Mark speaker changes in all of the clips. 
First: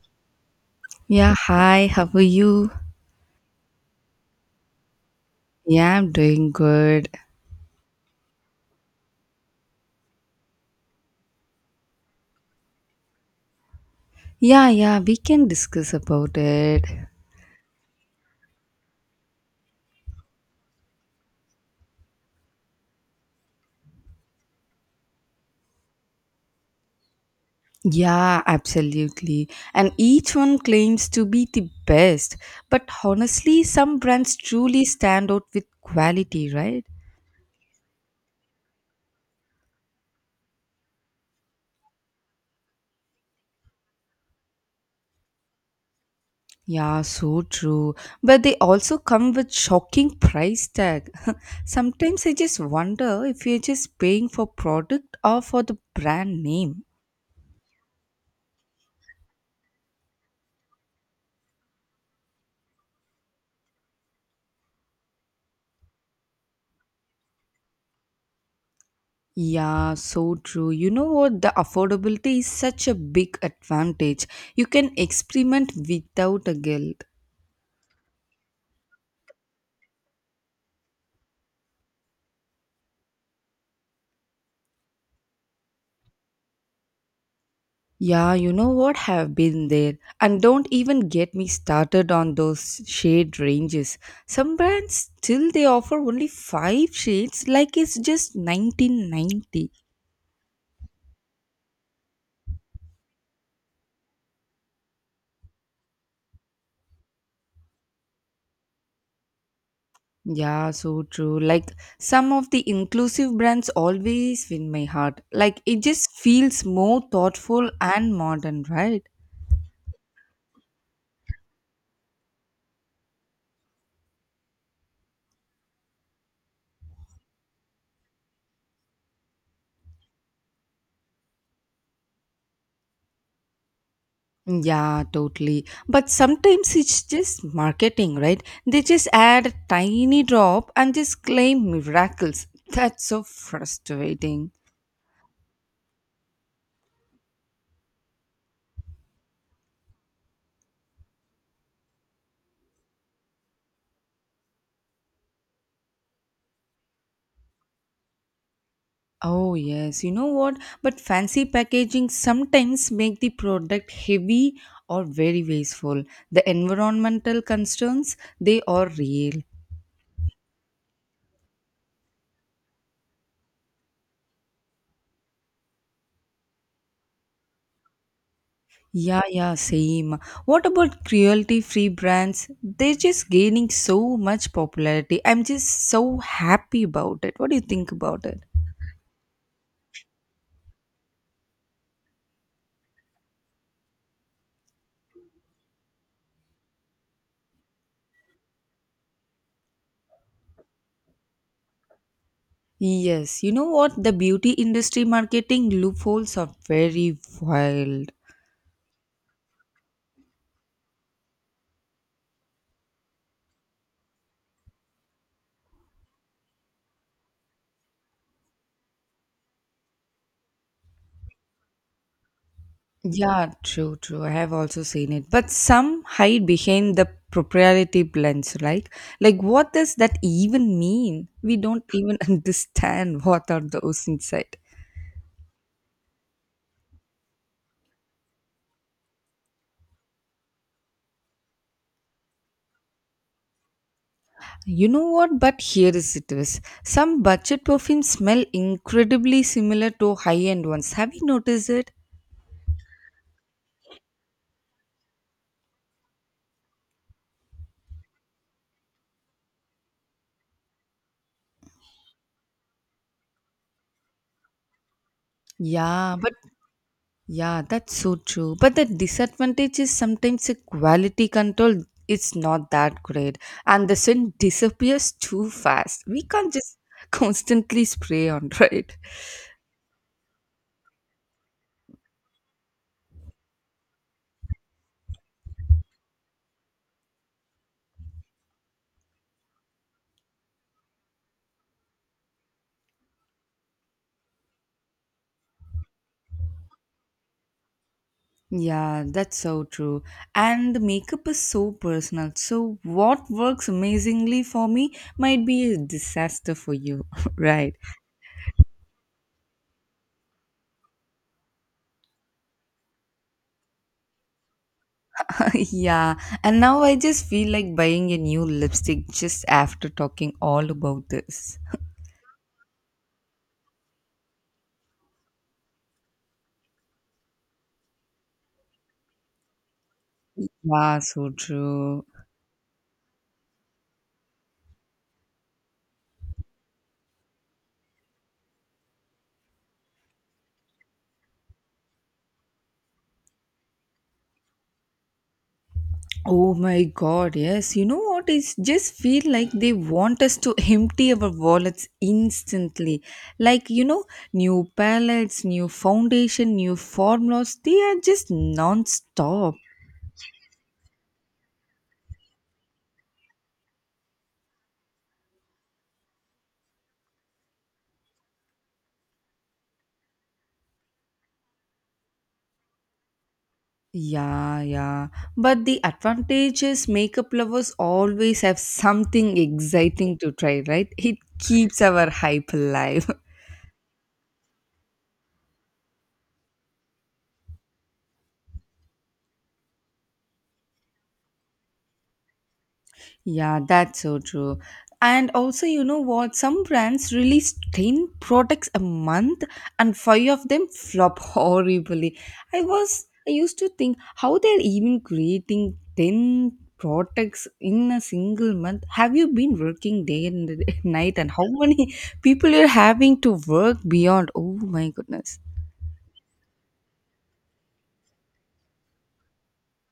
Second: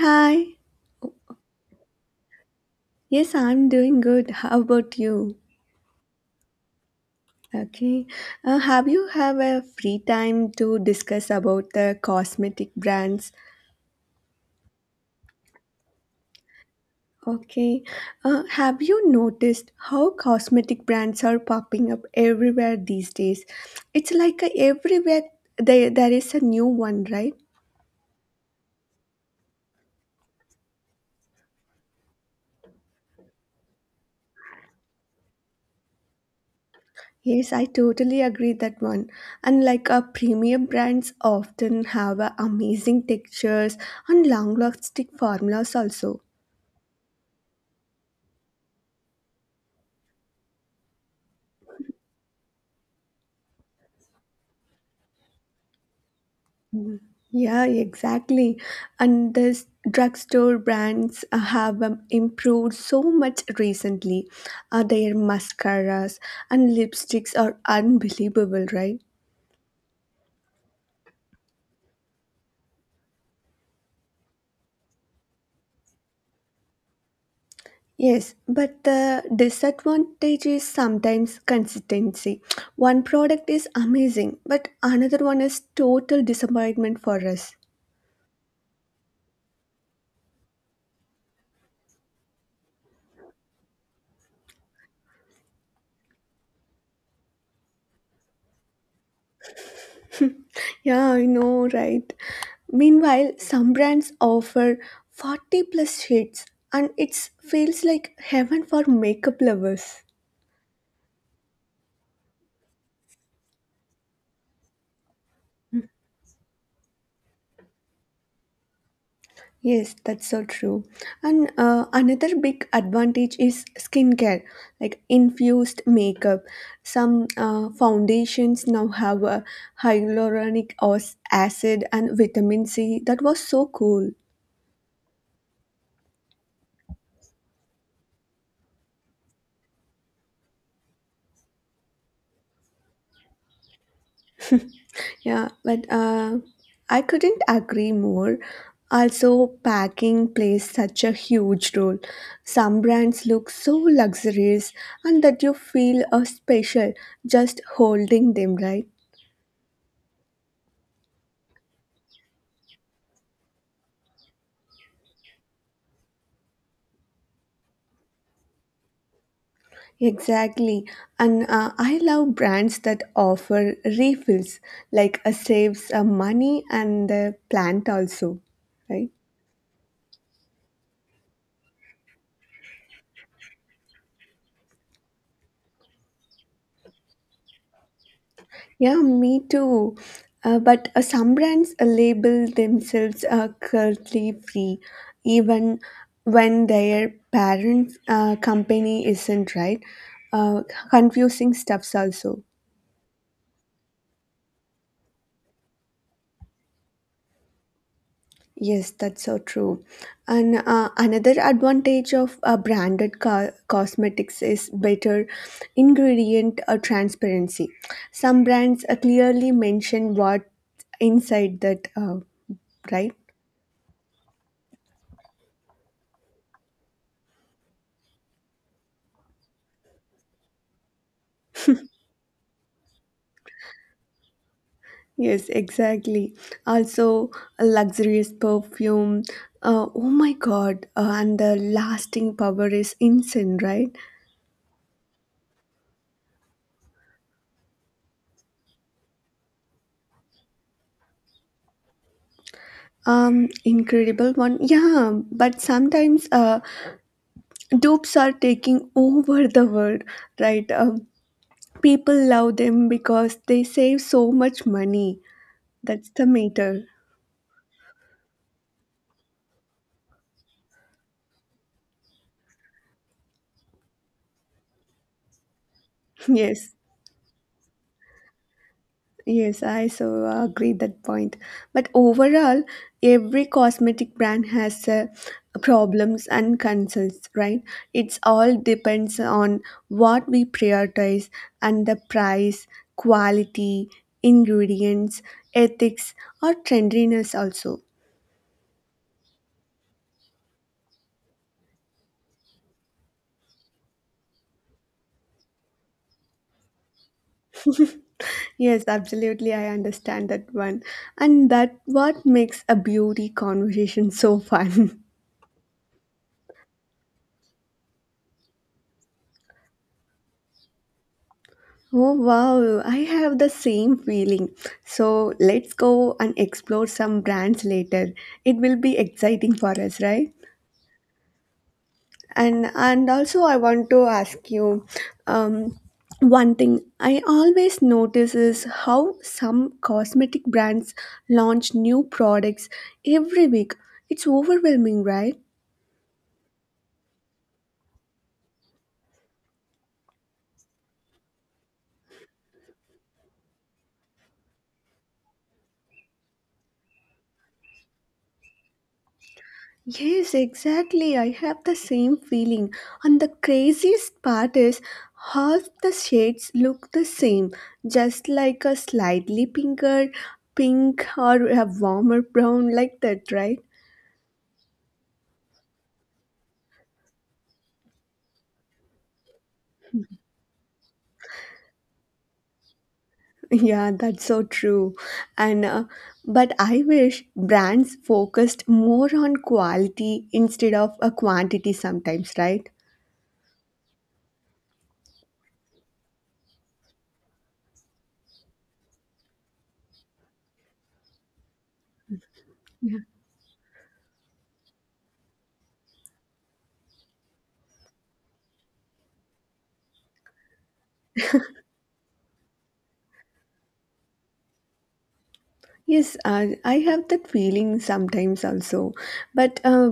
Speaker 1: Hi.
Speaker 2: Yeah, hi, how are you?
Speaker 1: Yes, I'm doing good. How about you?
Speaker 2: Yeah, I'm doing good.
Speaker 1: Okay. Have you have a free time to discuss about the cosmetic brands?
Speaker 2: Yeah, yeah, we can discuss about it.
Speaker 1: Okay. Have you noticed how cosmetic brands are popping up everywhere these days? It's like a, everywhere there is a new one, right?
Speaker 2: Yeah, absolutely. And each one claims to be the best, but honestly, some brands truly stand out with quality, right?
Speaker 1: Yes, I totally agree that one. And like our premium brands often have amazing textures and long-lasting formulas also.
Speaker 2: Yeah, so true. But they also come with shocking price tag. Sometimes I just wonder if you're just paying for product or for the brand name.
Speaker 1: Yeah, exactly. And this drugstore brands have improved so much recently. Their mascaras and lipsticks are unbelievable, right?
Speaker 2: Yeah, so true. You know what? The affordability is such a big advantage. You can experiment without a guilt.
Speaker 1: Yes, but the disadvantage is sometimes consistency. One product is amazing, but another one is total disappointment for us.
Speaker 2: Yeah, you know what? Have been there. And don't even get me started on those shade ranges. Some brands still they offer only 5 shades like it's just 1990.
Speaker 1: Yeah, I know, right? Meanwhile, some brands offer 40 plus shades and it feels like heaven for makeup lovers.
Speaker 2: Yeah, so true. Like some of the inclusive brands always win my heart. Like it just feels more thoughtful and modern, right?
Speaker 1: Yes, that's so true. And another big advantage is skincare, like infused makeup. Some foundations now have a acid and vitamin C. That was so cool.
Speaker 2: Yeah, totally. But sometimes it's just marketing, right? They just add a tiny drop and just claim miracles. That's so frustrating.
Speaker 1: Yeah, but I couldn't agree more. Also, packing plays such a huge role. Some brands look so luxurious and that you feel special just holding them, right?
Speaker 2: Oh yes, you know what? But fancy packaging sometimes make the product heavy or very wasteful. The environmental concerns, they are real.
Speaker 1: Exactly. And I love brands that offer refills, like saves money and the plant also, right?
Speaker 2: Yeah, yeah, same. What about cruelty-free brands? They're just gaining so much popularity. I'm just so happy about it. What do you think about it?
Speaker 1: Yeah, me too. But some brands label themselves currently free, even when their parent company isn't, right? Uh, Confusing stuffs also.
Speaker 2: Yes, you know what? The beauty industry marketing loopholes are very wild.
Speaker 1: Yes, that's so true. And another advantage of branded cosmetics is better ingredient transparency. Some brands clearly mention what inside that, right?
Speaker 2: Yeah, true, true. I have also seen it. But some hide behind the proprietary blends, right? Like, what does that even mean? We don't even understand what are those inside.
Speaker 1: Yes, exactly. Also, a luxurious perfume. Oh my God! And the lasting power is insane, right?
Speaker 2: You know what? But here is it is. Some budget perfumes smell incredibly similar to high end ones. Have you noticed it?
Speaker 1: Incredible one. Yeah, but sometimes dupes are taking over the world, right? People love them because they save so much money. That's
Speaker 2: Yeah,
Speaker 1: the
Speaker 2: but
Speaker 1: matter.
Speaker 2: yeah, that's so true. But the disadvantage is sometimes the quality control is not that great, and the scent disappears too fast. We can't
Speaker 1: Yes.
Speaker 2: just constantly spray on, right?
Speaker 1: Yes, I so agree that point. But overall, every cosmetic brand has problems and concerns, right? It's all depends on what we prioritize and the price, quality, ingredients, ethics, or trendiness also.
Speaker 2: Yeah, that's so true. And the makeup is so personal. So, what works amazingly for me might be a disaster for you, right?
Speaker 1: Yes, absolutely. I understand that one. And that what makes a beauty conversation so fun.
Speaker 2: yeah, and now I just feel like buying a new lipstick just after talking all about this.
Speaker 1: Oh wow, I have the same feeling. So let's go and explore some brands later. It will be exciting for us, right?
Speaker 2: Yeah, so true.
Speaker 1: And also I want to ask you um one thing I always notice is how some cosmetic brands launch new products every week. It's overwhelming, right?
Speaker 2: Oh my god, yes. You know what? It's just feel like they want us to empty our wallets instantly. Like, you know, new palettes, new foundation, new formulas, they are just non stop.
Speaker 1: Yes, exactly. I have the same feeling. And the craziest part is half the shades look the same, just like a slightly pinker pink or a warmer brown like that, right?
Speaker 2: Yeah, yeah. But the advantage is makeup lovers always have something exciting to try, right? It keeps our hype alive.
Speaker 1: Yeah, that's so true. And but I wish brands focused more on quality instead of a quantity sometimes, right?
Speaker 2: Yeah, that's so true. And also, you know what? Some brands release 10 products a month and five of them flop horribly. I used to think how they're even creating 10 products in a single month. Have you been working day and night? And how many people you're having to work beyond? Oh my goodness.
Speaker 1: Yes, I have that feeling sometimes also. But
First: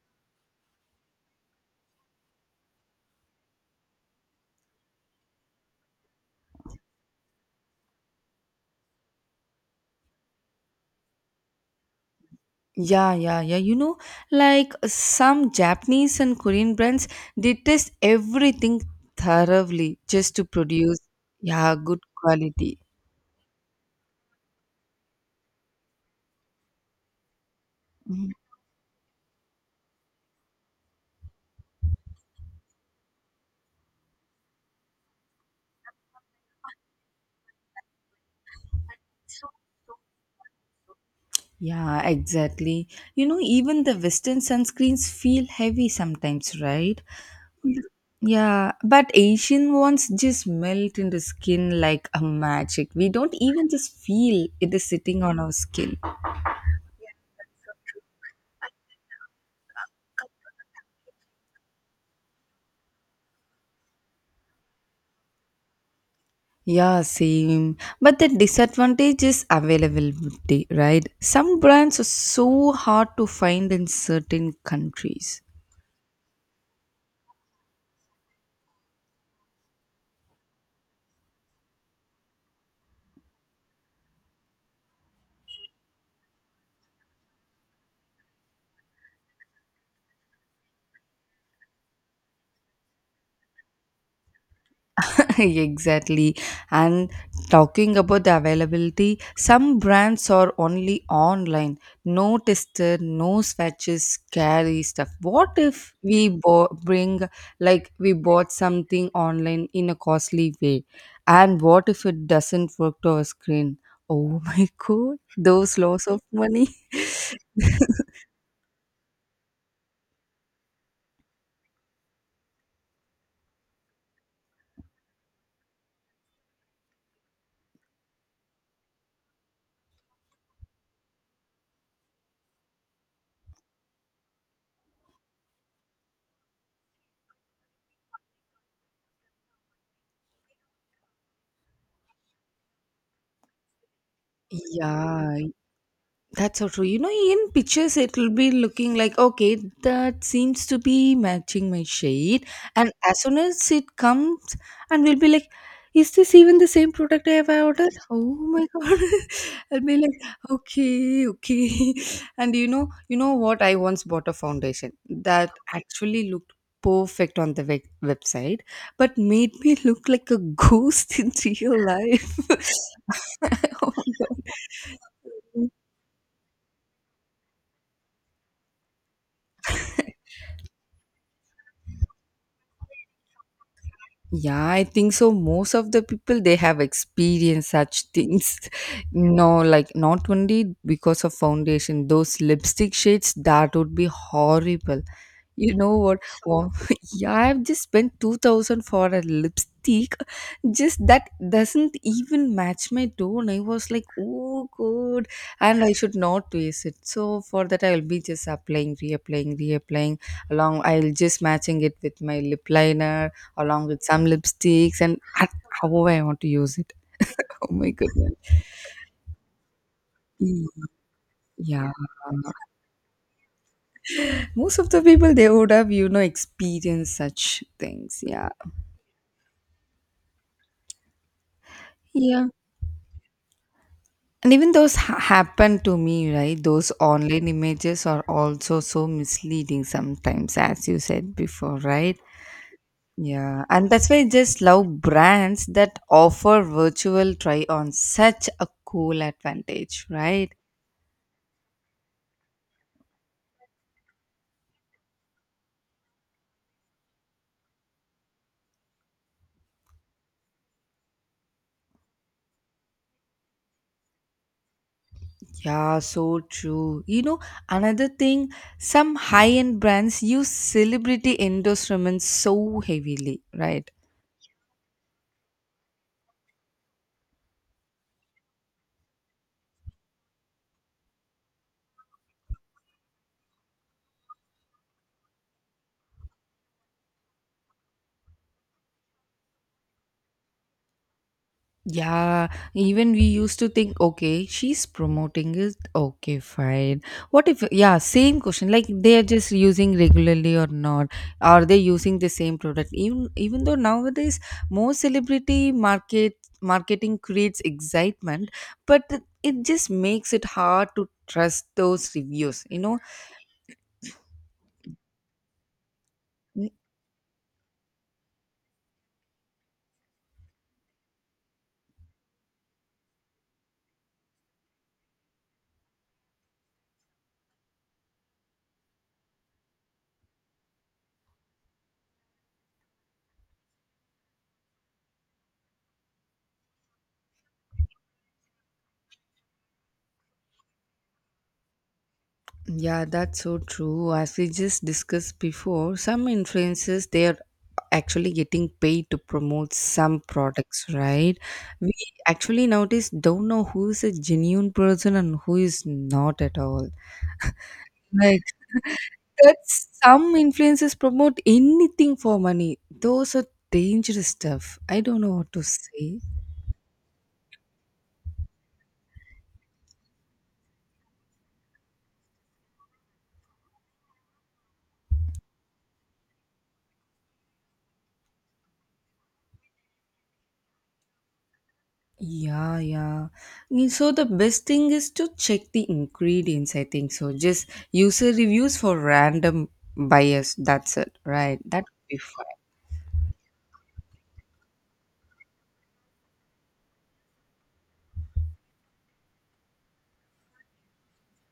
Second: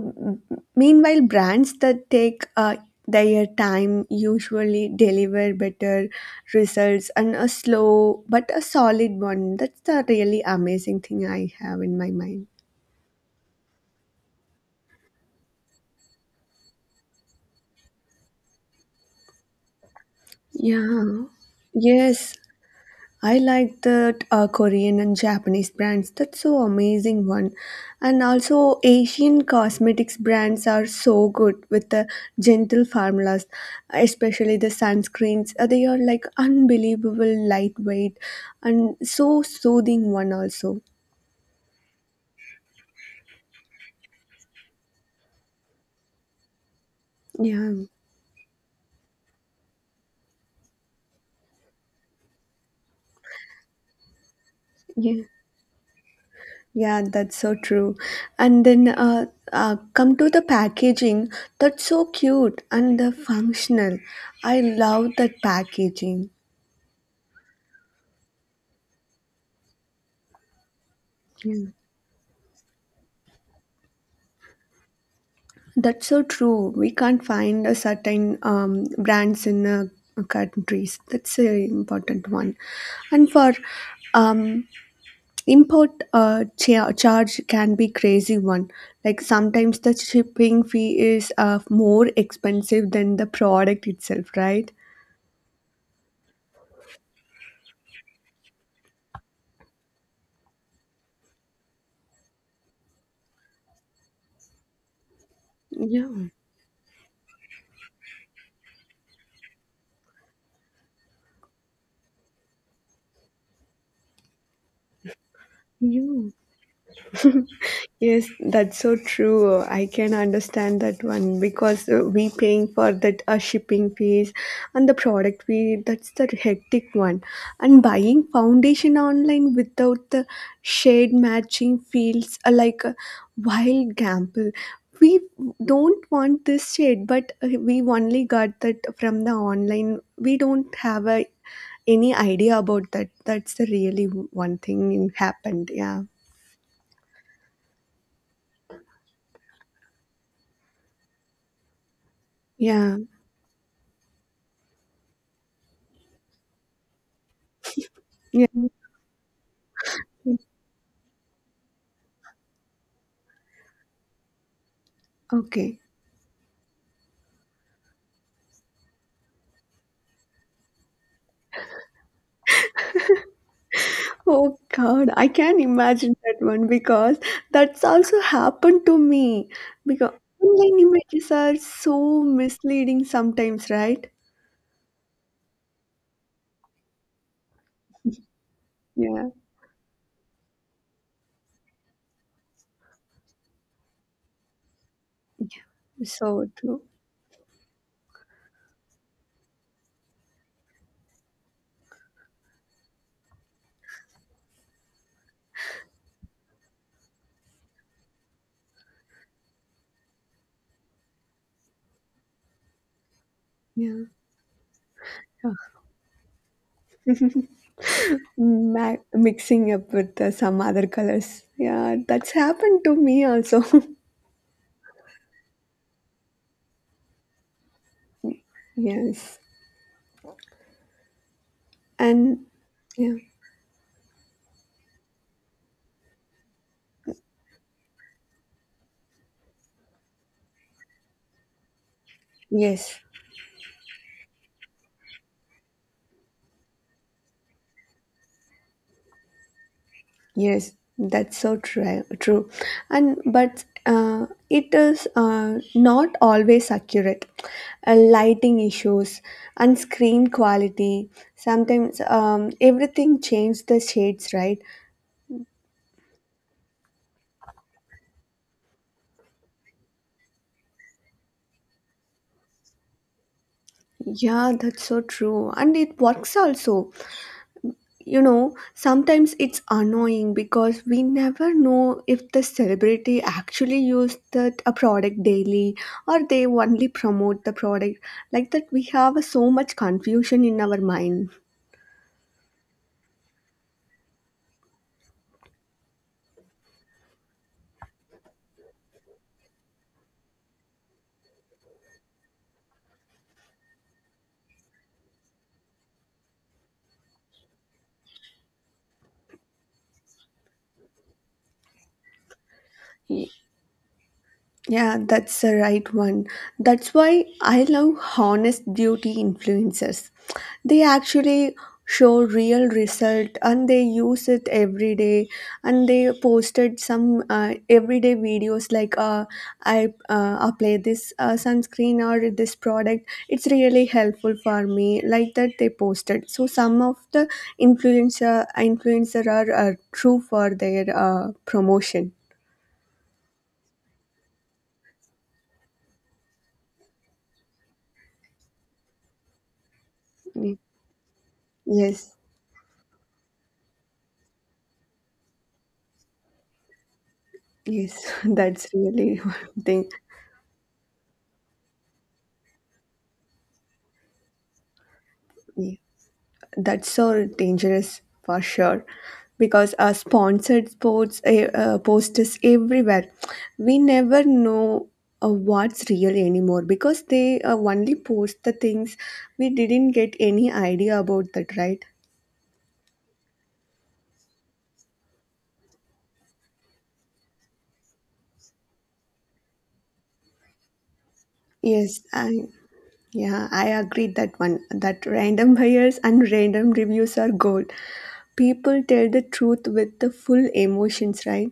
Speaker 1: Meanwhile, brands that take their time usually deliver better results and a slow but a solid one. That's the really amazing thing I have in my mind.
Speaker 2: Yeah, yeah, yeah. You know, like some Japanese and Korean brands, they test everything thoroughly just to produce,
Speaker 1: Yeah.
Speaker 2: yeah, good
Speaker 1: Yes,
Speaker 2: quality.
Speaker 1: I like that Korean and Japanese brands. That's so amazing one. And
Speaker 2: Mhm.
Speaker 1: also Asian cosmetics brands are so good with the gentle formulas, especially the sunscreens. They are like unbelievable lightweight and so soothing one also.
Speaker 2: Yeah, exactly. You know, even the Western sunscreens feel heavy sometimes, right? Yeah,
Speaker 1: Yeah.
Speaker 2: Yeah, but Asian ones just melt into skin like a magic. We don't even just feel it is
Speaker 1: Yeah.
Speaker 2: sitting on our skin.
Speaker 1: Yeah, that's so true. And then come to the packaging, that's so cute and the functional. I love that packaging.
Speaker 2: Yeah, same. But the disadvantage is availability, right? Some
Speaker 1: Yeah.
Speaker 2: brands are so hard to find in certain countries.
Speaker 1: That's so true. We can't find a certain brands in countries. That's an important one. And for um, import charge can be crazy one. Like sometimes the shipping fee is more expensive than the product itself, right?
Speaker 2: exactly. And talking about the availability, some brands are only online. No tester, no swatches, scary stuff. What if
Speaker 1: Yeah.
Speaker 2: we bring, like, we bought something online in a costly way? And what if it doesn't work to our screen? Oh my god, those loss of
Speaker 1: Yeah.
Speaker 2: money.
Speaker 1: Yes, that's so true. I can understand that one because we paying for that shipping fees and the product fee. That's the hectic one. And buying foundation online without the shade matching feels like a wild gamble. We don't want this shade, but we only got that from the online. We don't have a, any idea about that. That's the really one thing in
Speaker 2: yeah,
Speaker 1: happened. Yeah,
Speaker 2: that's so true. You know, in pictures, it'll be looking like, okay, that seems to be matching my shade. And
Speaker 1: yeah,
Speaker 2: as soon as it comes, and we'll be like, is this even the same product I have ordered? Oh my
Speaker 1: yeah.
Speaker 2: god! I'll be like, okay, okay. And you know what? I once bought a foundation that
Speaker 1: Okay.
Speaker 2: actually looked perfect on the website, but made me look like a ghost in real life. oh my
Speaker 1: Oh God, I can
Speaker 2: god!
Speaker 1: imagine that one because that's also happened to me. Because online images are so misleading sometimes, right?
Speaker 2: Yeah, I think so. Most of the people they have experienced such things.
Speaker 1: Yeah,
Speaker 2: No, like not only because of foundation, those lipstick shades that would be horrible. You know what?
Speaker 1: so
Speaker 2: Wow.
Speaker 1: true.
Speaker 2: Yeah, I've just spent 2000 for a lipstick. Just that doesn't even match my tone. I was like, oh, good. And I should not waste it. So for that, I'll be just applying, reapplying, reapplying. Along, I'll just matching it with my lip liner, along with
Speaker 1: Yeah.
Speaker 2: some lipsticks, and
Speaker 1: Ah,
Speaker 2: however I want to use it. Oh my goodness.
Speaker 1: Ma mixing up with some
Speaker 2: Mm,
Speaker 1: other colors.
Speaker 2: yeah.
Speaker 1: Yeah, that's happened to me also.
Speaker 2: Most of the people, they would have, you know, experienced such things. Yeah.
Speaker 1: Yes. And
Speaker 2: Yeah.
Speaker 1: yeah,
Speaker 2: And even those happen to me, right? Those online images are also so misleading sometimes, as you said before, right?
Speaker 1: yes.
Speaker 2: Yeah, and that's why I just love brands that offer virtual try on such a cool advantage, right?
Speaker 1: Yes, that's so true. True, and but it is not always accurate. Lighting issues and screen quality. Sometimes everything changes the shades, right?
Speaker 2: Yeah, so true. You know, another thing, some high end brands use celebrity endorsements so heavily, right?
Speaker 1: Yeah, that's so true, and it works also. You know sometimes it's annoying because we never know if the celebrity actually used that a product daily or they only promote the product like that we have so much confusion in our mind.
Speaker 2: Yeah, even we used to think, okay, she's promoting it. Okay, fine. What if, yeah, same question. Like they are just using regularly or not? Are they using the same product? Even though nowadays more celebrity marketing creates excitement, but it just makes it hard to trust those reviews. You know,
Speaker 1: Yeah, that's the right one. That's why I love honest beauty influencers. They actually show real result and they use it every day and they posted some everyday videos like I apply this sunscreen or this product it's really helpful for me like that they posted so some of the influencer are true for their promotion.
Speaker 2: yeah, that's so true. As we just discussed before, some influencers they are actually getting paid to promote some products, right? We
Speaker 1: Yes.
Speaker 2: actually nowadays don't know who is a genuine person and who is not at all.
Speaker 1: Yes,
Speaker 2: Like
Speaker 1: that's really one
Speaker 2: that,
Speaker 1: thing.
Speaker 2: some influencers promote anything for money. Those are dangerous stuff. I don't know what to
Speaker 1: Yeah,
Speaker 2: say.
Speaker 1: that's so dangerous for sure because our sponsored sports posters everywhere. We never know what's real anymore because they only post the things we didn't get any idea about that, right?
Speaker 2: Yeah, yeah. Mm, so the best thing is to check the ingredients, I think so. Just user reviews for random bias. That's it, right? That
Speaker 1: Yes,
Speaker 2: would be fun.
Speaker 1: I agree that one that random buyers and random reviews are gold. People tell the truth with the full emotions, right?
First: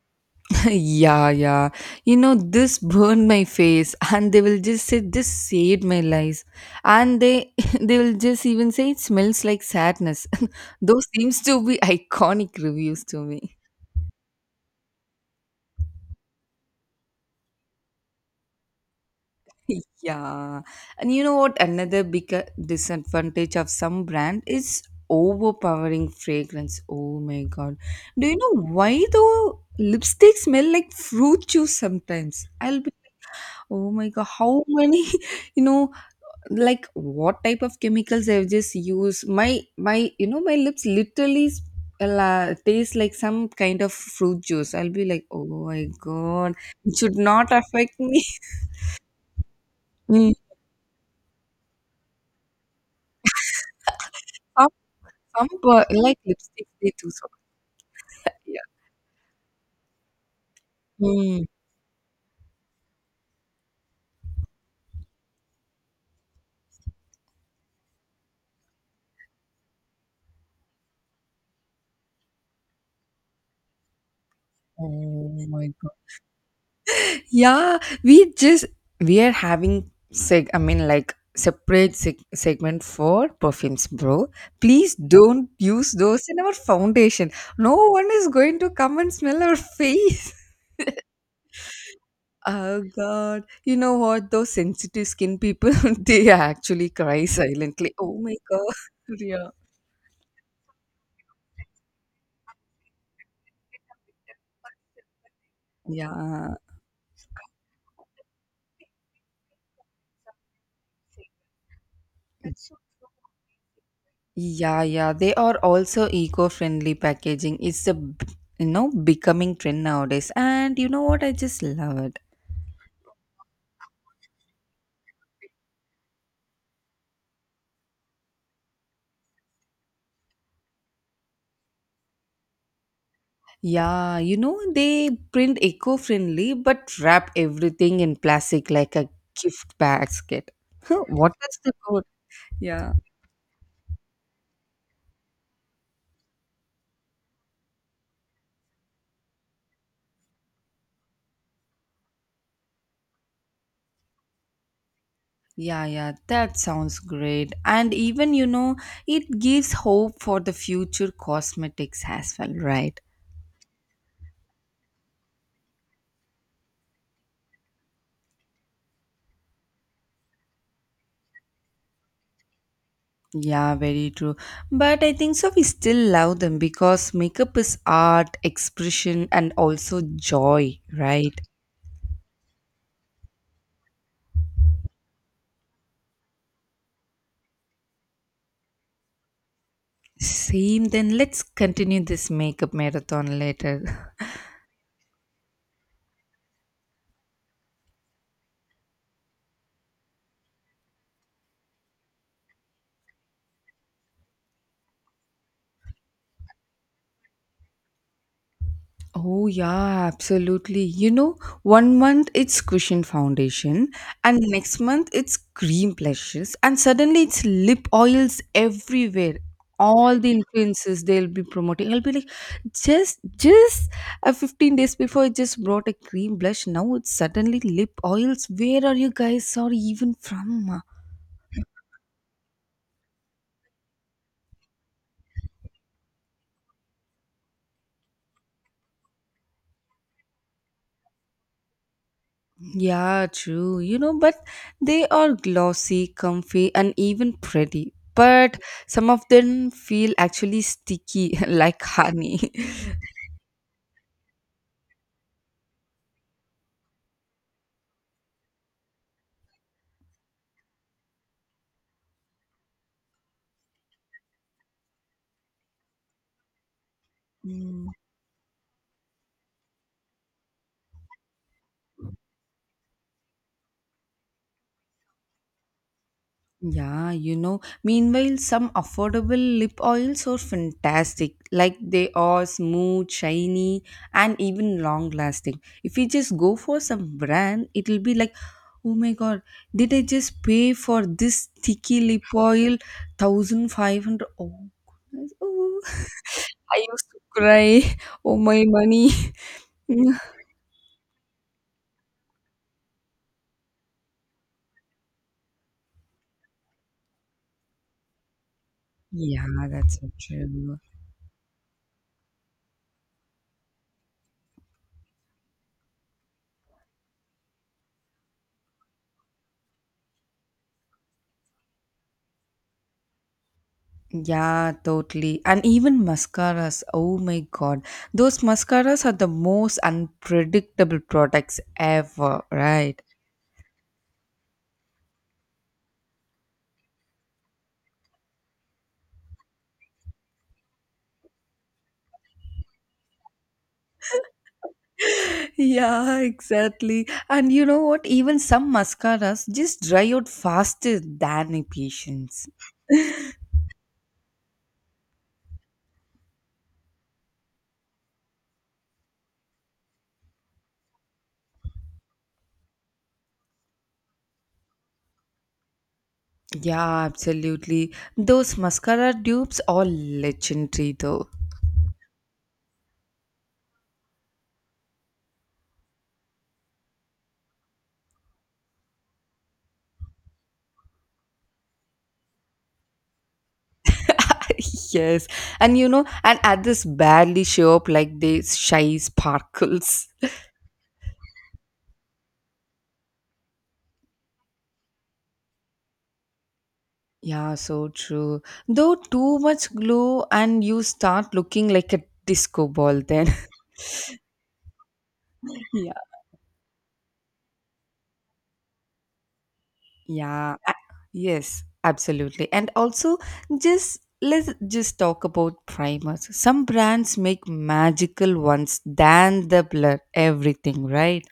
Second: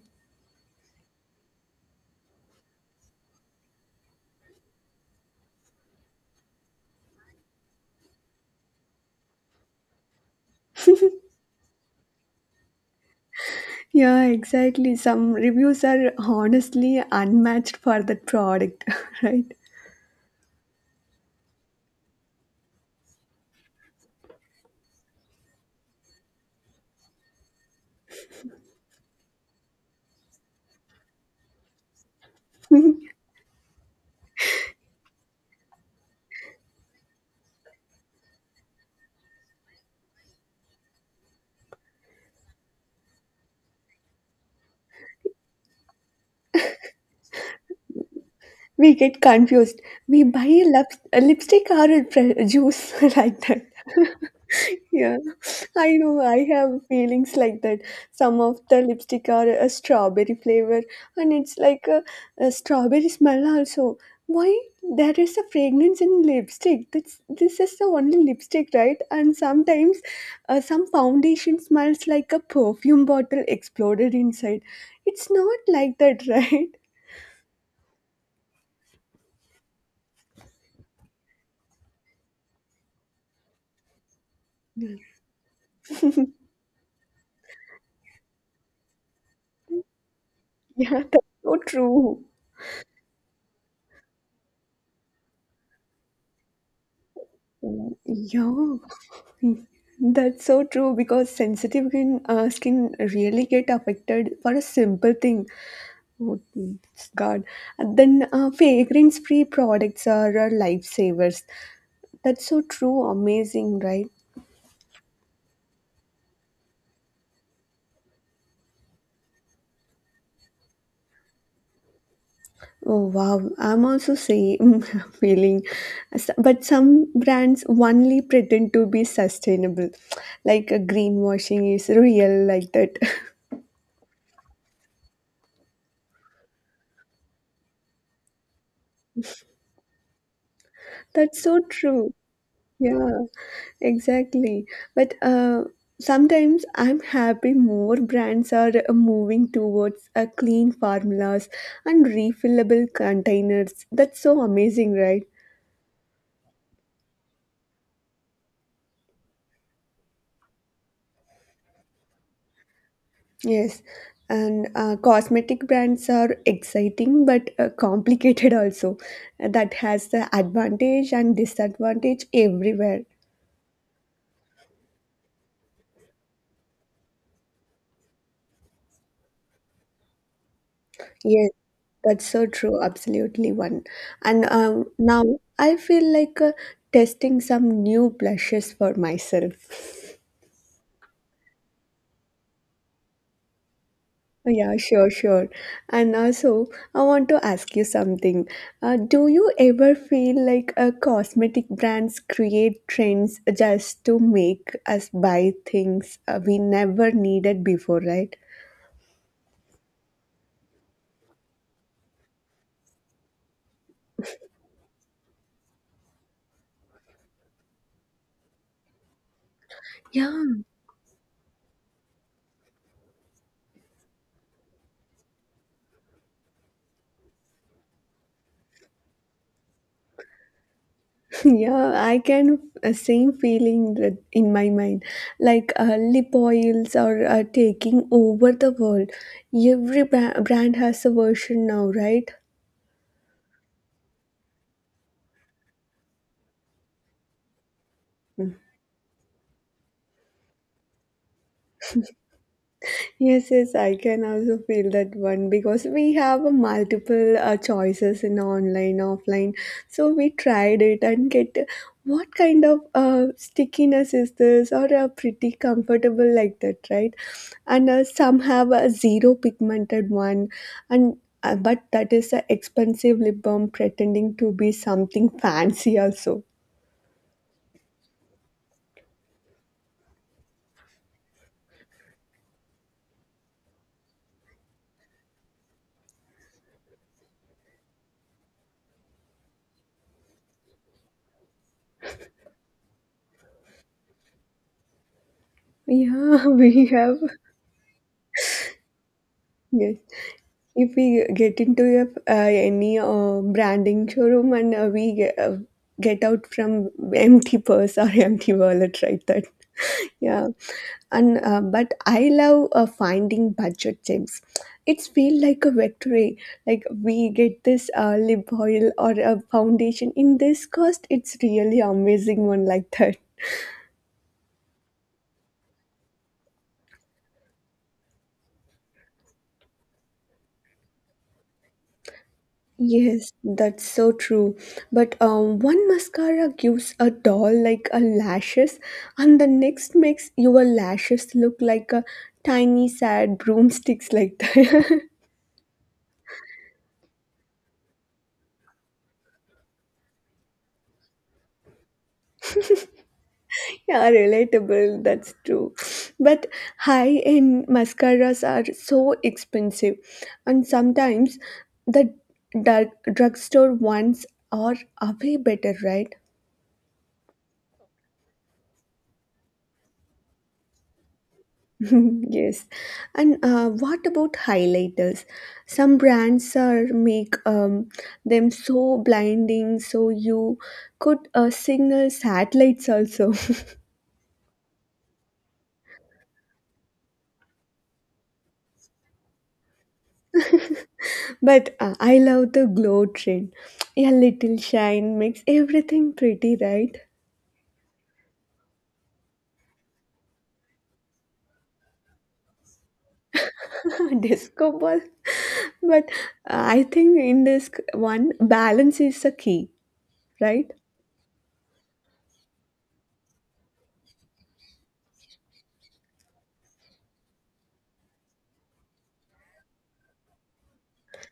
Speaker 2: yeah, yeah. You know, this burned my face and they will just say this saved my life. And they they will just even say it smells like sadness. Those seems to be iconic reviews to me.
Speaker 1: Yeah, exactly. Some reviews are honestly unmatched for that product, right?
Speaker 2: Yeah, and you know what? Another big disadvantage of some brand is overpowering fragrance. Oh my god! Do you know why though? Lipstick smell like fruit juice sometimes. I'll be oh my god! How many you know like what type of chemicals I've just used? My you know my lips literally. Taste like some kind of fruit juice, I'll be like oh my god, it should not affect me.
Speaker 1: We get confused. We
Speaker 2: Mm.
Speaker 1: buy a lipstick or a juice like that. Yeah,
Speaker 2: Some boy
Speaker 1: I
Speaker 2: like
Speaker 1: know. I
Speaker 2: lipsticks,
Speaker 1: have
Speaker 2: they do so
Speaker 1: feelings like that. Some
Speaker 2: yeah.
Speaker 1: of the lipstick are a strawberry flavor, and
Speaker 2: Mm.
Speaker 1: it's like a strawberry smell also. Why there is a fragrance in lipstick? That's this is the only lipstick, right? And sometimes, some foundation smells like a perfume bottle exploded inside. It's
Speaker 2: Oh
Speaker 1: not
Speaker 2: my god.
Speaker 1: like that, right?
Speaker 2: Yeah, we just we are having seg I mean like separate segment for perfumes, bro. Please don't use those in our foundation. No one is going to come and smell our face.
Speaker 1: Yeah, that's so true.
Speaker 2: Oh God. You know what? Those sensitive skin people, they actually cry silently. Oh my
Speaker 1: Yeah,
Speaker 2: God.
Speaker 1: that's so true because sensitive skin, skin really get affected for a simple thing.
Speaker 2: Yeah.
Speaker 1: Oh,
Speaker 2: Yeah.
Speaker 1: God. And then fragrance-free products are our lifesavers. That's so true. Amazing, right?
Speaker 2: Yeah, yeah, they are also eco-friendly packaging. It's a you know becoming trend nowadays, and you know what? I just love it.
Speaker 1: Oh, wow. I'm also saying feeling, but some brands only pretend to be sustainable, like greenwashing is real, like that.
Speaker 2: Yeah, you know they print eco-friendly but wrap everything in plastic like a gift basket. Huh, what
Speaker 1: That's
Speaker 2: is
Speaker 1: so
Speaker 2: the good?
Speaker 1: true.
Speaker 2: Yeah.
Speaker 1: Yeah. Exactly. But sometimes I'm happy more brands are moving towards clean formulas and refillable containers. That's so amazing, right?
Speaker 2: Yeah, yeah, that sounds great. And even, you know, it gives hope for the future cosmetics as well, right?
Speaker 1: Yes. And cosmetic brands are exciting but complicated also. That has the advantage and disadvantage everywhere.
Speaker 2: Yeah, very true. But I think so we still love them because makeup is art, expression, and also joy, right?
Speaker 1: Yes. That's so true, absolutely one. And now I feel like testing some new blushes for myself.
Speaker 2: Same, then let's continue this makeup marathon later.
Speaker 1: Yeah, sure, sure. And also, I want to ask you something. Do you ever feel like cosmetic brands create trends just to make us buy things we never needed before, right?
Speaker 2: Oh, yeah, absolutely. You know, one month it's cushion foundation, and next month it's cream blushes, and suddenly it's lip oils everywhere. All the
Speaker 1: Yeah,
Speaker 2: influences they'll be promoting. I'll be like, just 15 days before, I just brought a cream blush. Now it's suddenly lip oils. Where are you guys? Sorry, even from?
Speaker 1: yeah, I can same feeling that in my mind, like lip oils are taking over the world. Every brand has a version now, right?
Speaker 2: Yeah, true. You know, but they are glossy, comfy, and even pretty. But some of them feel actually sticky, like honey.
Speaker 1: Yes, yes, I can also feel that one because we have a multiple choices in online, offline. So we tried it and get what kind of stickiness is this or pretty comfortable like that, right? And
Speaker 2: Mm.
Speaker 1: some have a zero pigmented one, and but that is an expensive lip balm pretending to be something fancy also.
Speaker 2: Yeah, you know. Meanwhile, some affordable lip oils are fantastic. Like they are smooth, shiny, and even long lasting. If you just go for some brand, it'll be like, oh my god, did I just pay for this sticky lip oil? 1500. Oh, goodness. Oh,
Speaker 1: Yeah,
Speaker 2: I
Speaker 1: we
Speaker 2: used
Speaker 1: have
Speaker 2: to cry. Oh, my money.
Speaker 1: yes. If we get into any branding showroom and we get out from empty purse or empty wallet right that
Speaker 2: yeah, that's so
Speaker 1: yeah
Speaker 2: true.
Speaker 1: and but I love finding budget gems it's feel like a victory like we get this lip oil or a foundation in this cost it's really amazing one like that.
Speaker 2: Yeah, totally. And even mascaras. Oh my god. Those mascaras are the most unpredictable products ever, right?
Speaker 1: Yes, that's so true. But one mascara gives a doll like a lashes, and the next makes your lashes look like a tiny sad broomsticks like that.
Speaker 2: Yeah, exactly. And you know what? Even some mascaras just dry out faster than a patient's.
Speaker 1: Yeah, relatable. That's true. But high-end mascaras are so expensive, and sometimes the dark drugstore ones are way better, right?
Speaker 2: Yeah, absolutely. Those mascara dupes are legendary though.
Speaker 1: Yes. And what about highlighters? Some brands are make them so blinding, so you could signal satellites also.
Speaker 2: yes. And you know, and others barely show up like they shy sparkles.
Speaker 1: But I love the glow trend. A little shine makes everything pretty, right?
Speaker 2: Yeah, so true. Though too much glow and you start looking like a disco ball then.
Speaker 1: Disco ball.
Speaker 2: Yeah.
Speaker 1: But I think in this one, balance is the key,
Speaker 2: yeah.
Speaker 1: right?
Speaker 2: Yes, absolutely. And also just let's just talk about primers. Some brands make magical ones than the blur everything, right?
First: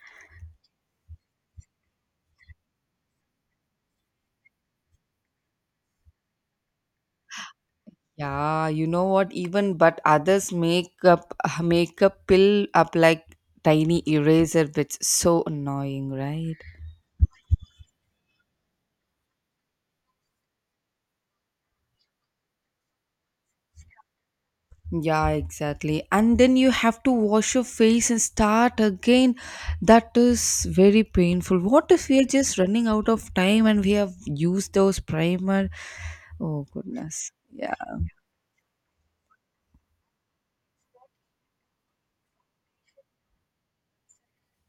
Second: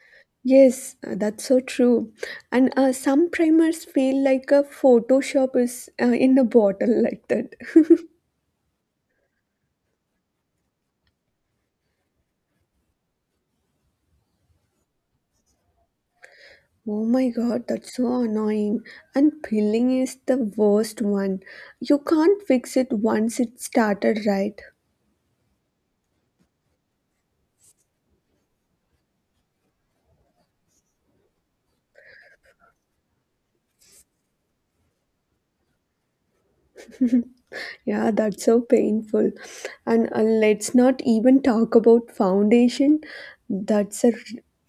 Speaker 1: Yes, that's so true. And some primers feel like a Photoshop is in a bottle like that.
Speaker 2: Yeah, you know what? Even but others make up make a pill up like tiny eraser, which so annoying, right?
Speaker 1: Oh my god, that's so annoying. And peeling is the worst one. You can't fix it once it started, right?
Speaker 2: Yeah, exactly. And then you have to wash your face and start again. That is very painful. What if we are just running out of time and we have used those primer? Oh goodness. Yeah.
Speaker 1: Yeah, that's so painful. And let's not even talk about foundation. That's a r-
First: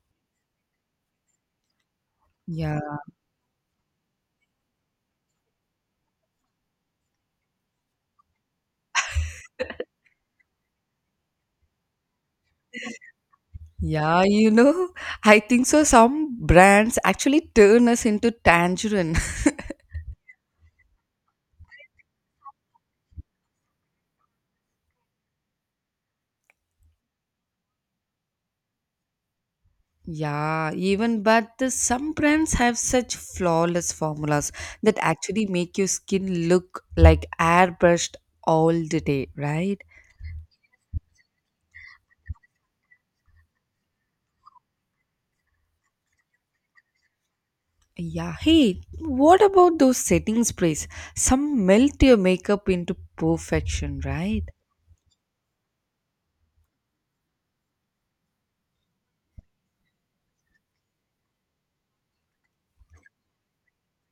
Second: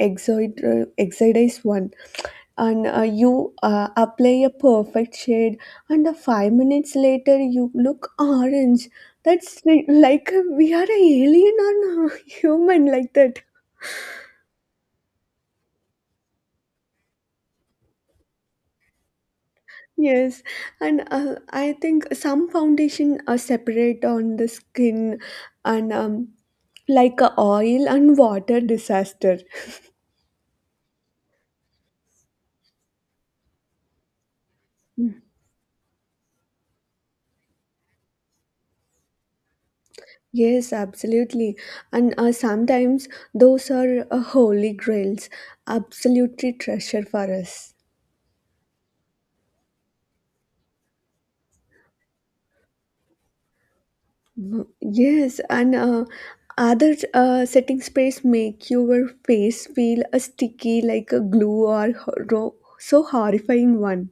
Speaker 1: exoid uh, exoidized one. And
Speaker 2: Yeah.
Speaker 1: uh, you apply a perfect shade, and 5 minutes later you look orange. That's like we are an alien or a human like that.
Speaker 2: Yeah, you know, I think so some brands actually turn us into tangerine.
Speaker 1: Yes, and I think some foundation are separate on the skin and like a oil and water disaster.
Speaker 2: Yeah, even but the some brands have such flawless formulas that actually make your skin look like airbrushed all the day, right?
Speaker 1: Yes, absolutely. And sometimes those are holy grails, absolutely treasure for us.
Speaker 2: Yeah, hey, what about those setting sprays? Some melt your makeup into perfection, right?
Speaker 1: Mm, yes, and other setting sprays make your face feel sticky like a glue or so horrifying one.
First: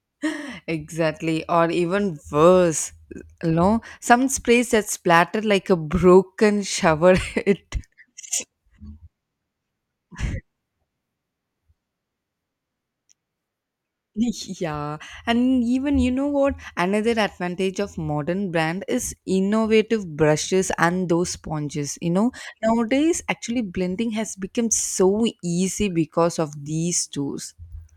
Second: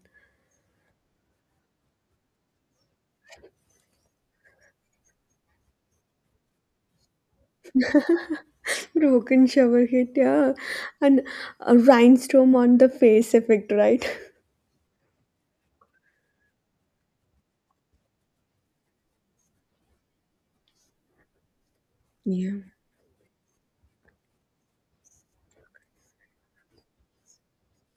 Speaker 2: Exactly, or even worse, you know, some sprays that splatter like a broken shower head.
Speaker 1: Broken shower head, yeah. And a rainstorm on the face effect, right?
Speaker 2: Yeah, and even you know what? Another advantage of modern brand is innovative brushes and those sponges. You know,
Speaker 1: Yeah.
Speaker 2: nowadays actually blending has become so easy because of these tools.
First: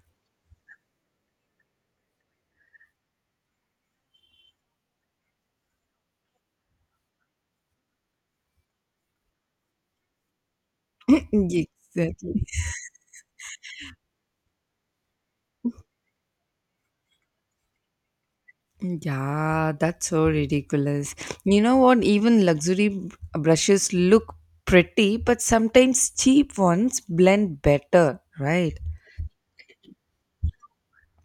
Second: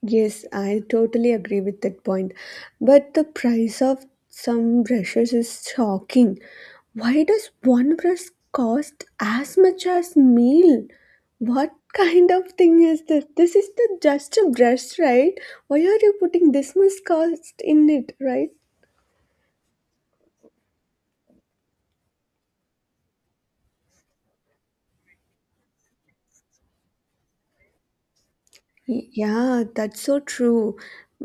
Speaker 1: Yes, I totally agree with that point. But the price of some brushes is shocking. Why does one brush cost as much as meal?
Speaker 2: Yeah,
Speaker 1: What kind
Speaker 2: exactly.
Speaker 1: of thing is this? This is the just a brush, right? Why are you putting this much cost in it, right?
Speaker 2: Yeah, that's so ridiculous. You know what? Even luxury brushes look pretty, but sometimes cheap ones blend better, right?
Speaker 1: Yeah, that's so true.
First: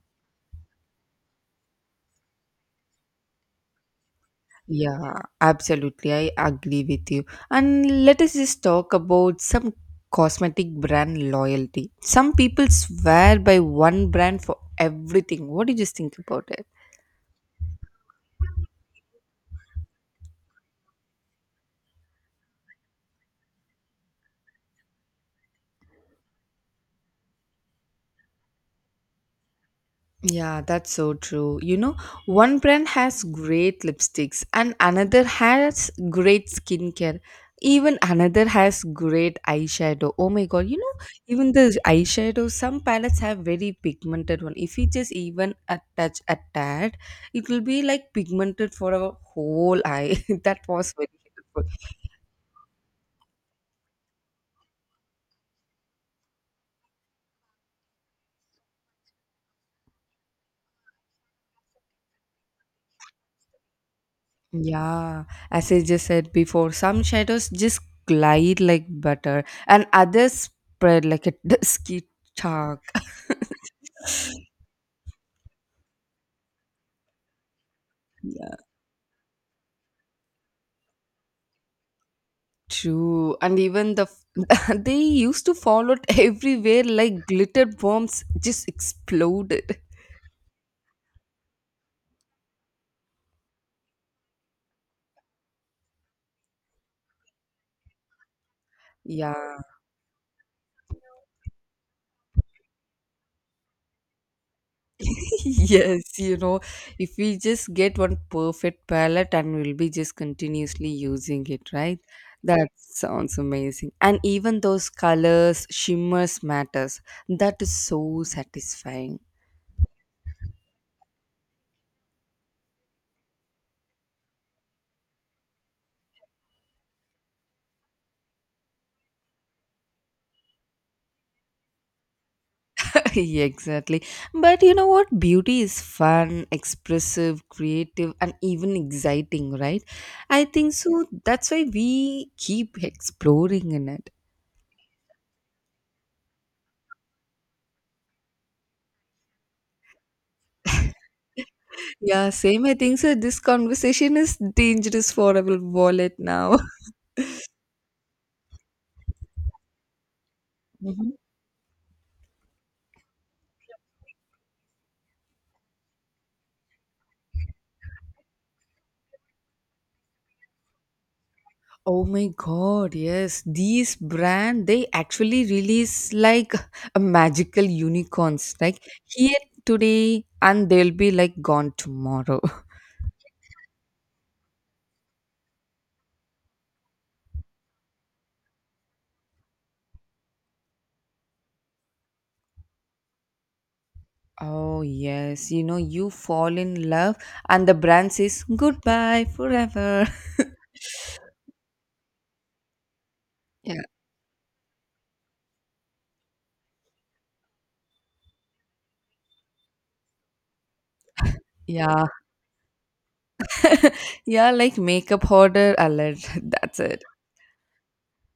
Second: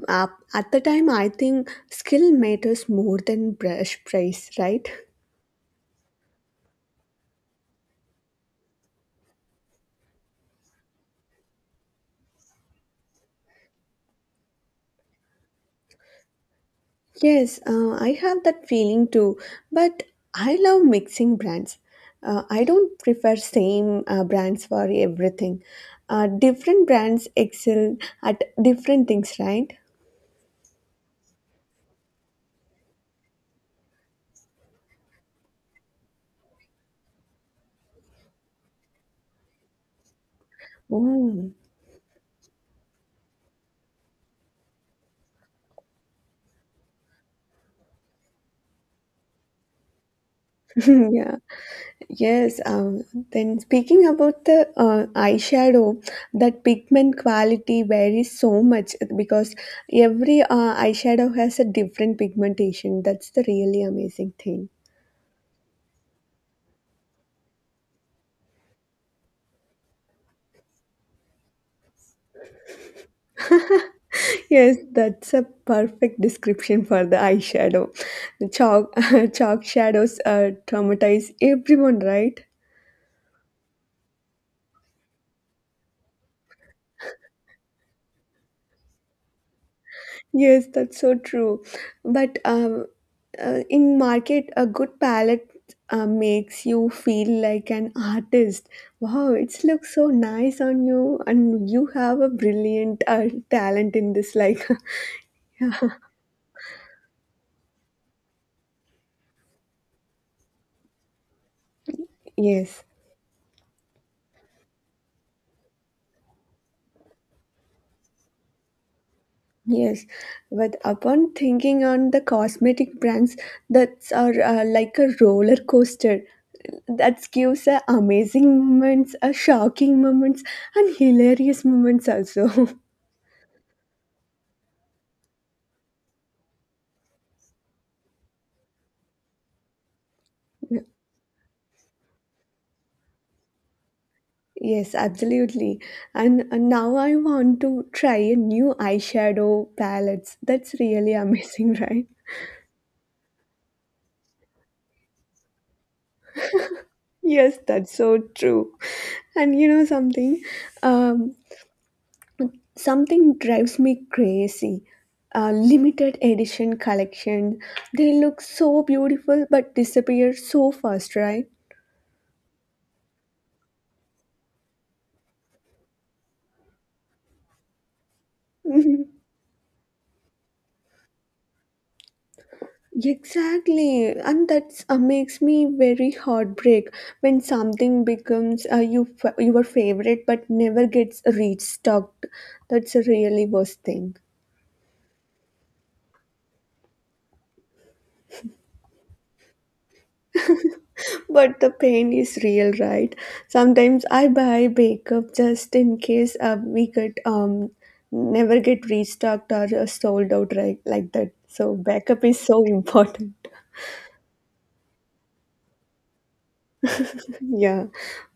Speaker 1: Uh, at the time, I think skill matters more than brush price, right?
Speaker 2: Yeah, absolutely. I agree with you. And let us just talk about some cosmetic brand loyalty. Some people swear by one brand for everything. What do you just think about it?
Speaker 1: Yes, I have that feeling too. But I love mixing brands. I don't prefer same brands for everything. Different brands excel at different things, right?
Speaker 2: Yeah, that's so true. You know, one brand has great lipsticks, and another has great skincare. Even another has great eyeshadow. Oh my god, you know,
Speaker 1: Oh,
Speaker 2: even the eyeshadow, some palettes have very pigmented one. If you just even a touch a tad, it will be like pigmented for a whole eye. That was very
Speaker 1: yeah.
Speaker 2: helpful.
Speaker 1: Yes, then speaking about the eyeshadow, that pigment quality varies so much because every eyeshadow has a different pigmentation. That's the really amazing thing.
Speaker 2: Yeah, as I just said before, some shadows just glide like butter, and others spread like a dusky chalk.
Speaker 1: Yes, that's a perfect description for the eyeshadow. The
Speaker 2: Yeah,
Speaker 1: chalk, chalk shadows traumatize everyone, right?
Speaker 2: true. And even the they used to fall out everywhere like glitter bombs just exploded.
Speaker 1: Yes, that's so true. But in market, a good palette makes you feel like an artist. Wow, it
Speaker 2: Yeah.
Speaker 1: looks so nice on you, and you have a brilliant talent in this. Like,
Speaker 2: Yes, you know, if we just get one perfect palette and we'll be just continuously using it, right? That
Speaker 1: yes,
Speaker 2: sounds amazing. And even those colors, shimmers matters. That is so satisfying.
Speaker 1: yes. But upon thinking on the cosmetic brands, that's are like a roller coaster. That gives amazing moments, shocking moments, and hilarious moments also.
Speaker 2: Yeah, exactly. But you know what? Beauty is fun, expressive, creative, and even exciting, right? I think so. That's why we keep exploring in it.
Speaker 1: Yes, absolutely. And now I want to try a new eyeshadow palettes. That's really amazing, right?
Speaker 2: Yeah, same. I think so. This conversation is dangerous for our wallet now.
Speaker 1: Yes, that's so true. And you know something?
Speaker 2: Mhm.
Speaker 1: Um, something drives me crazy. Limited edition collection. They look so beautiful but disappear so fast, right?
Speaker 2: Oh my god, yes. These brand they actually release like a magical unicorns. Like here today and they'll be like gone tomorrow.
Speaker 1: Exactly, and that makes me very heartbreak when something becomes your favorite but never gets restocked. That's a really worst thing.
Speaker 2: Oh yes, you know you fall in love and the brand says goodbye forever.
Speaker 1: But the pain is real, right?
Speaker 2: Yeah.
Speaker 1: Sometimes I buy makeup just in case we could never get restocked or sold out right like that. So
Speaker 2: Yeah.
Speaker 1: backup is so important.
Speaker 2: Yeah, like makeup order alert. That's it.
Speaker 1: Yeah,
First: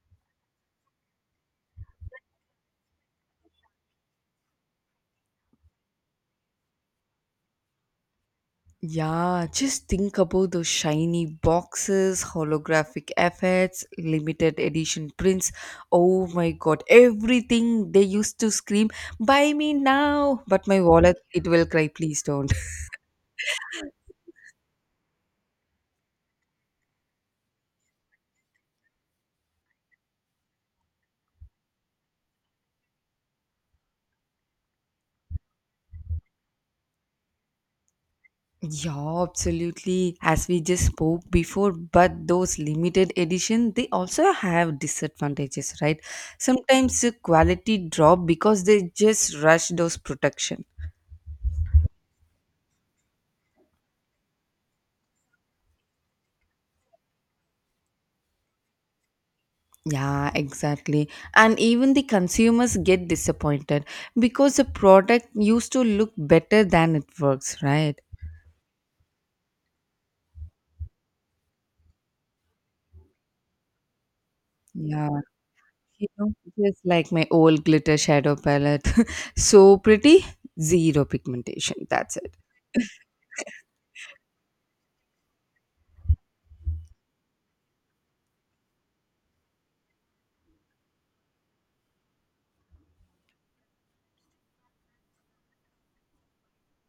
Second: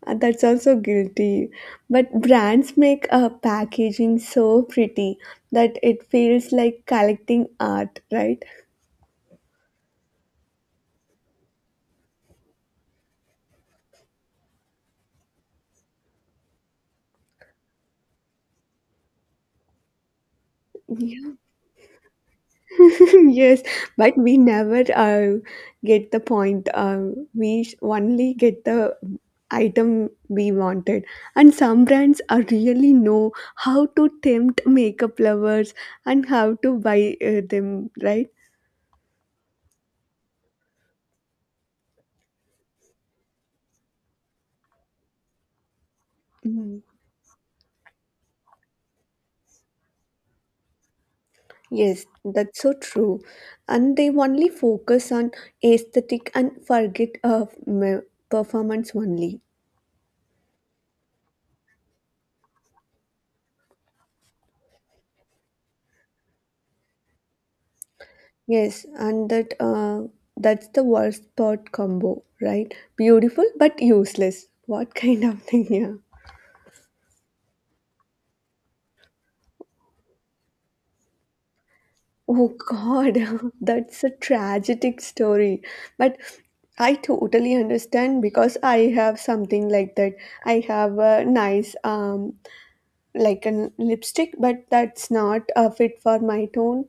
Speaker 1: that's also guilty. But brands make a packaging so pretty that it feels like collecting art, right?
Speaker 2: Yeah, just think about those shiny boxes, holographic effects, limited edition prints. Oh my god, everything they used to scream, buy me now! But my wallet,
Speaker 1: Yeah.
Speaker 2: it will cry, please don't.
Speaker 1: Yes, but we never get the point. We only get the item we wanted. And some brands are really know how to tempt makeup lovers and how to buy them, right?
Speaker 2: Yeah, absolutely. As we just spoke before, but those limited edition, they also have disadvantages, right? Sometimes the quality drop because they just rush those production.
Speaker 1: Yes, that's so true. And they only focus on aesthetic and forget of performance only.
Speaker 2: Yeah, exactly. And even the consumers get disappointed because the product used to look better than it works, right?
Speaker 1: Yes, and that that's the worst part combo, right? Beautiful but useless. What
Speaker 2: Yeah,
Speaker 1: kind of thing, yeah?
Speaker 2: you know, just like my old glitter shadow palette. So pretty, zero pigmentation. That's it.
Speaker 1: Oh God, that's a tragic story. But I totally understand because I have something like that. I have a nice like a lipstick, but that's not a fit for my tone.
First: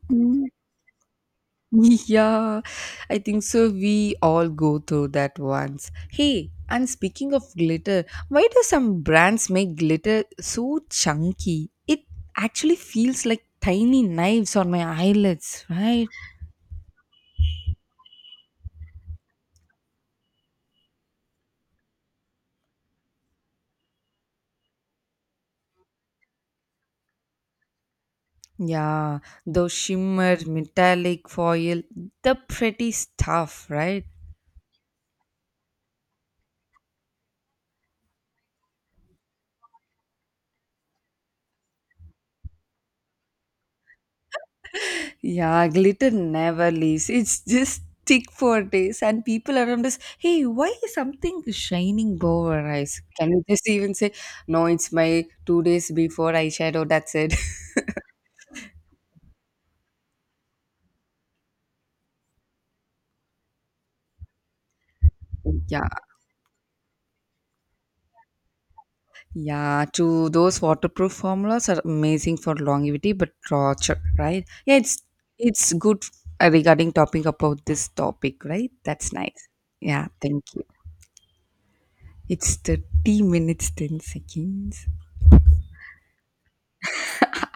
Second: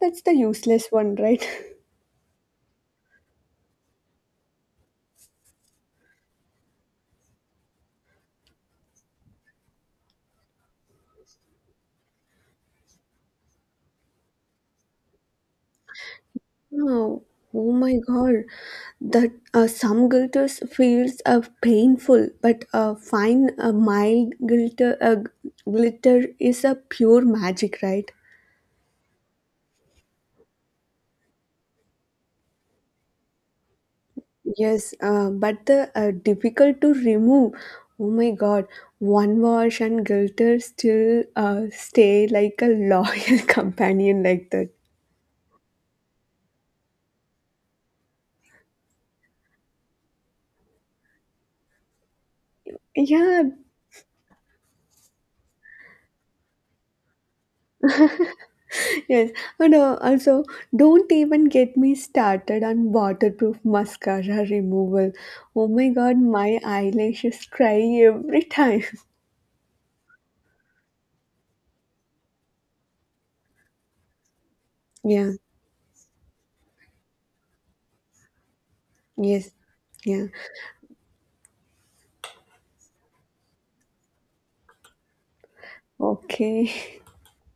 Speaker 1: That's the
Speaker 2: Mm.
Speaker 1: useless one, right?
Speaker 2: Yeah, I think so. We all go through that once. Hey, and speaking of glitter, why do some brands make glitter so chunky? It actually feels like tiny knives on my eyelids, right?
Speaker 1: Oh, oh my God. That some glitters feels painful, but a fine, a mild glitter, glitter is a pure magic, right?
Speaker 2: Yeah, those shimmer, metallic foil, the pretty stuff, right?
Speaker 1: Yes, but the difficult to remove. Oh my God, one wash and glitter still stay like a loyal companion like that.
Speaker 2: Yeah, glitter never leaves. It's just stick for days, and people around us, hey, why is something shining above our eyes? Can
Speaker 1: Yeah,
Speaker 2: we just even say, no, it's my 2 days before eyeshadow, that's it.
Speaker 1: yes, and also don't even get me started on waterproof mascara removal. Oh
Speaker 2: Yeah,
Speaker 1: my god, my eyelashes cry every time.
Speaker 2: yeah, to those waterproof formulas are amazing for longevity, but torture, right? Yeah, it's
Speaker 1: Yeah,
Speaker 2: it's good regarding topping about this topic, right? That's nice.
Speaker 1: yes,
Speaker 2: Yeah,
Speaker 1: yeah.
Speaker 2: thank you. It's 30 minutes, 10 seconds.
Speaker 1: Okay.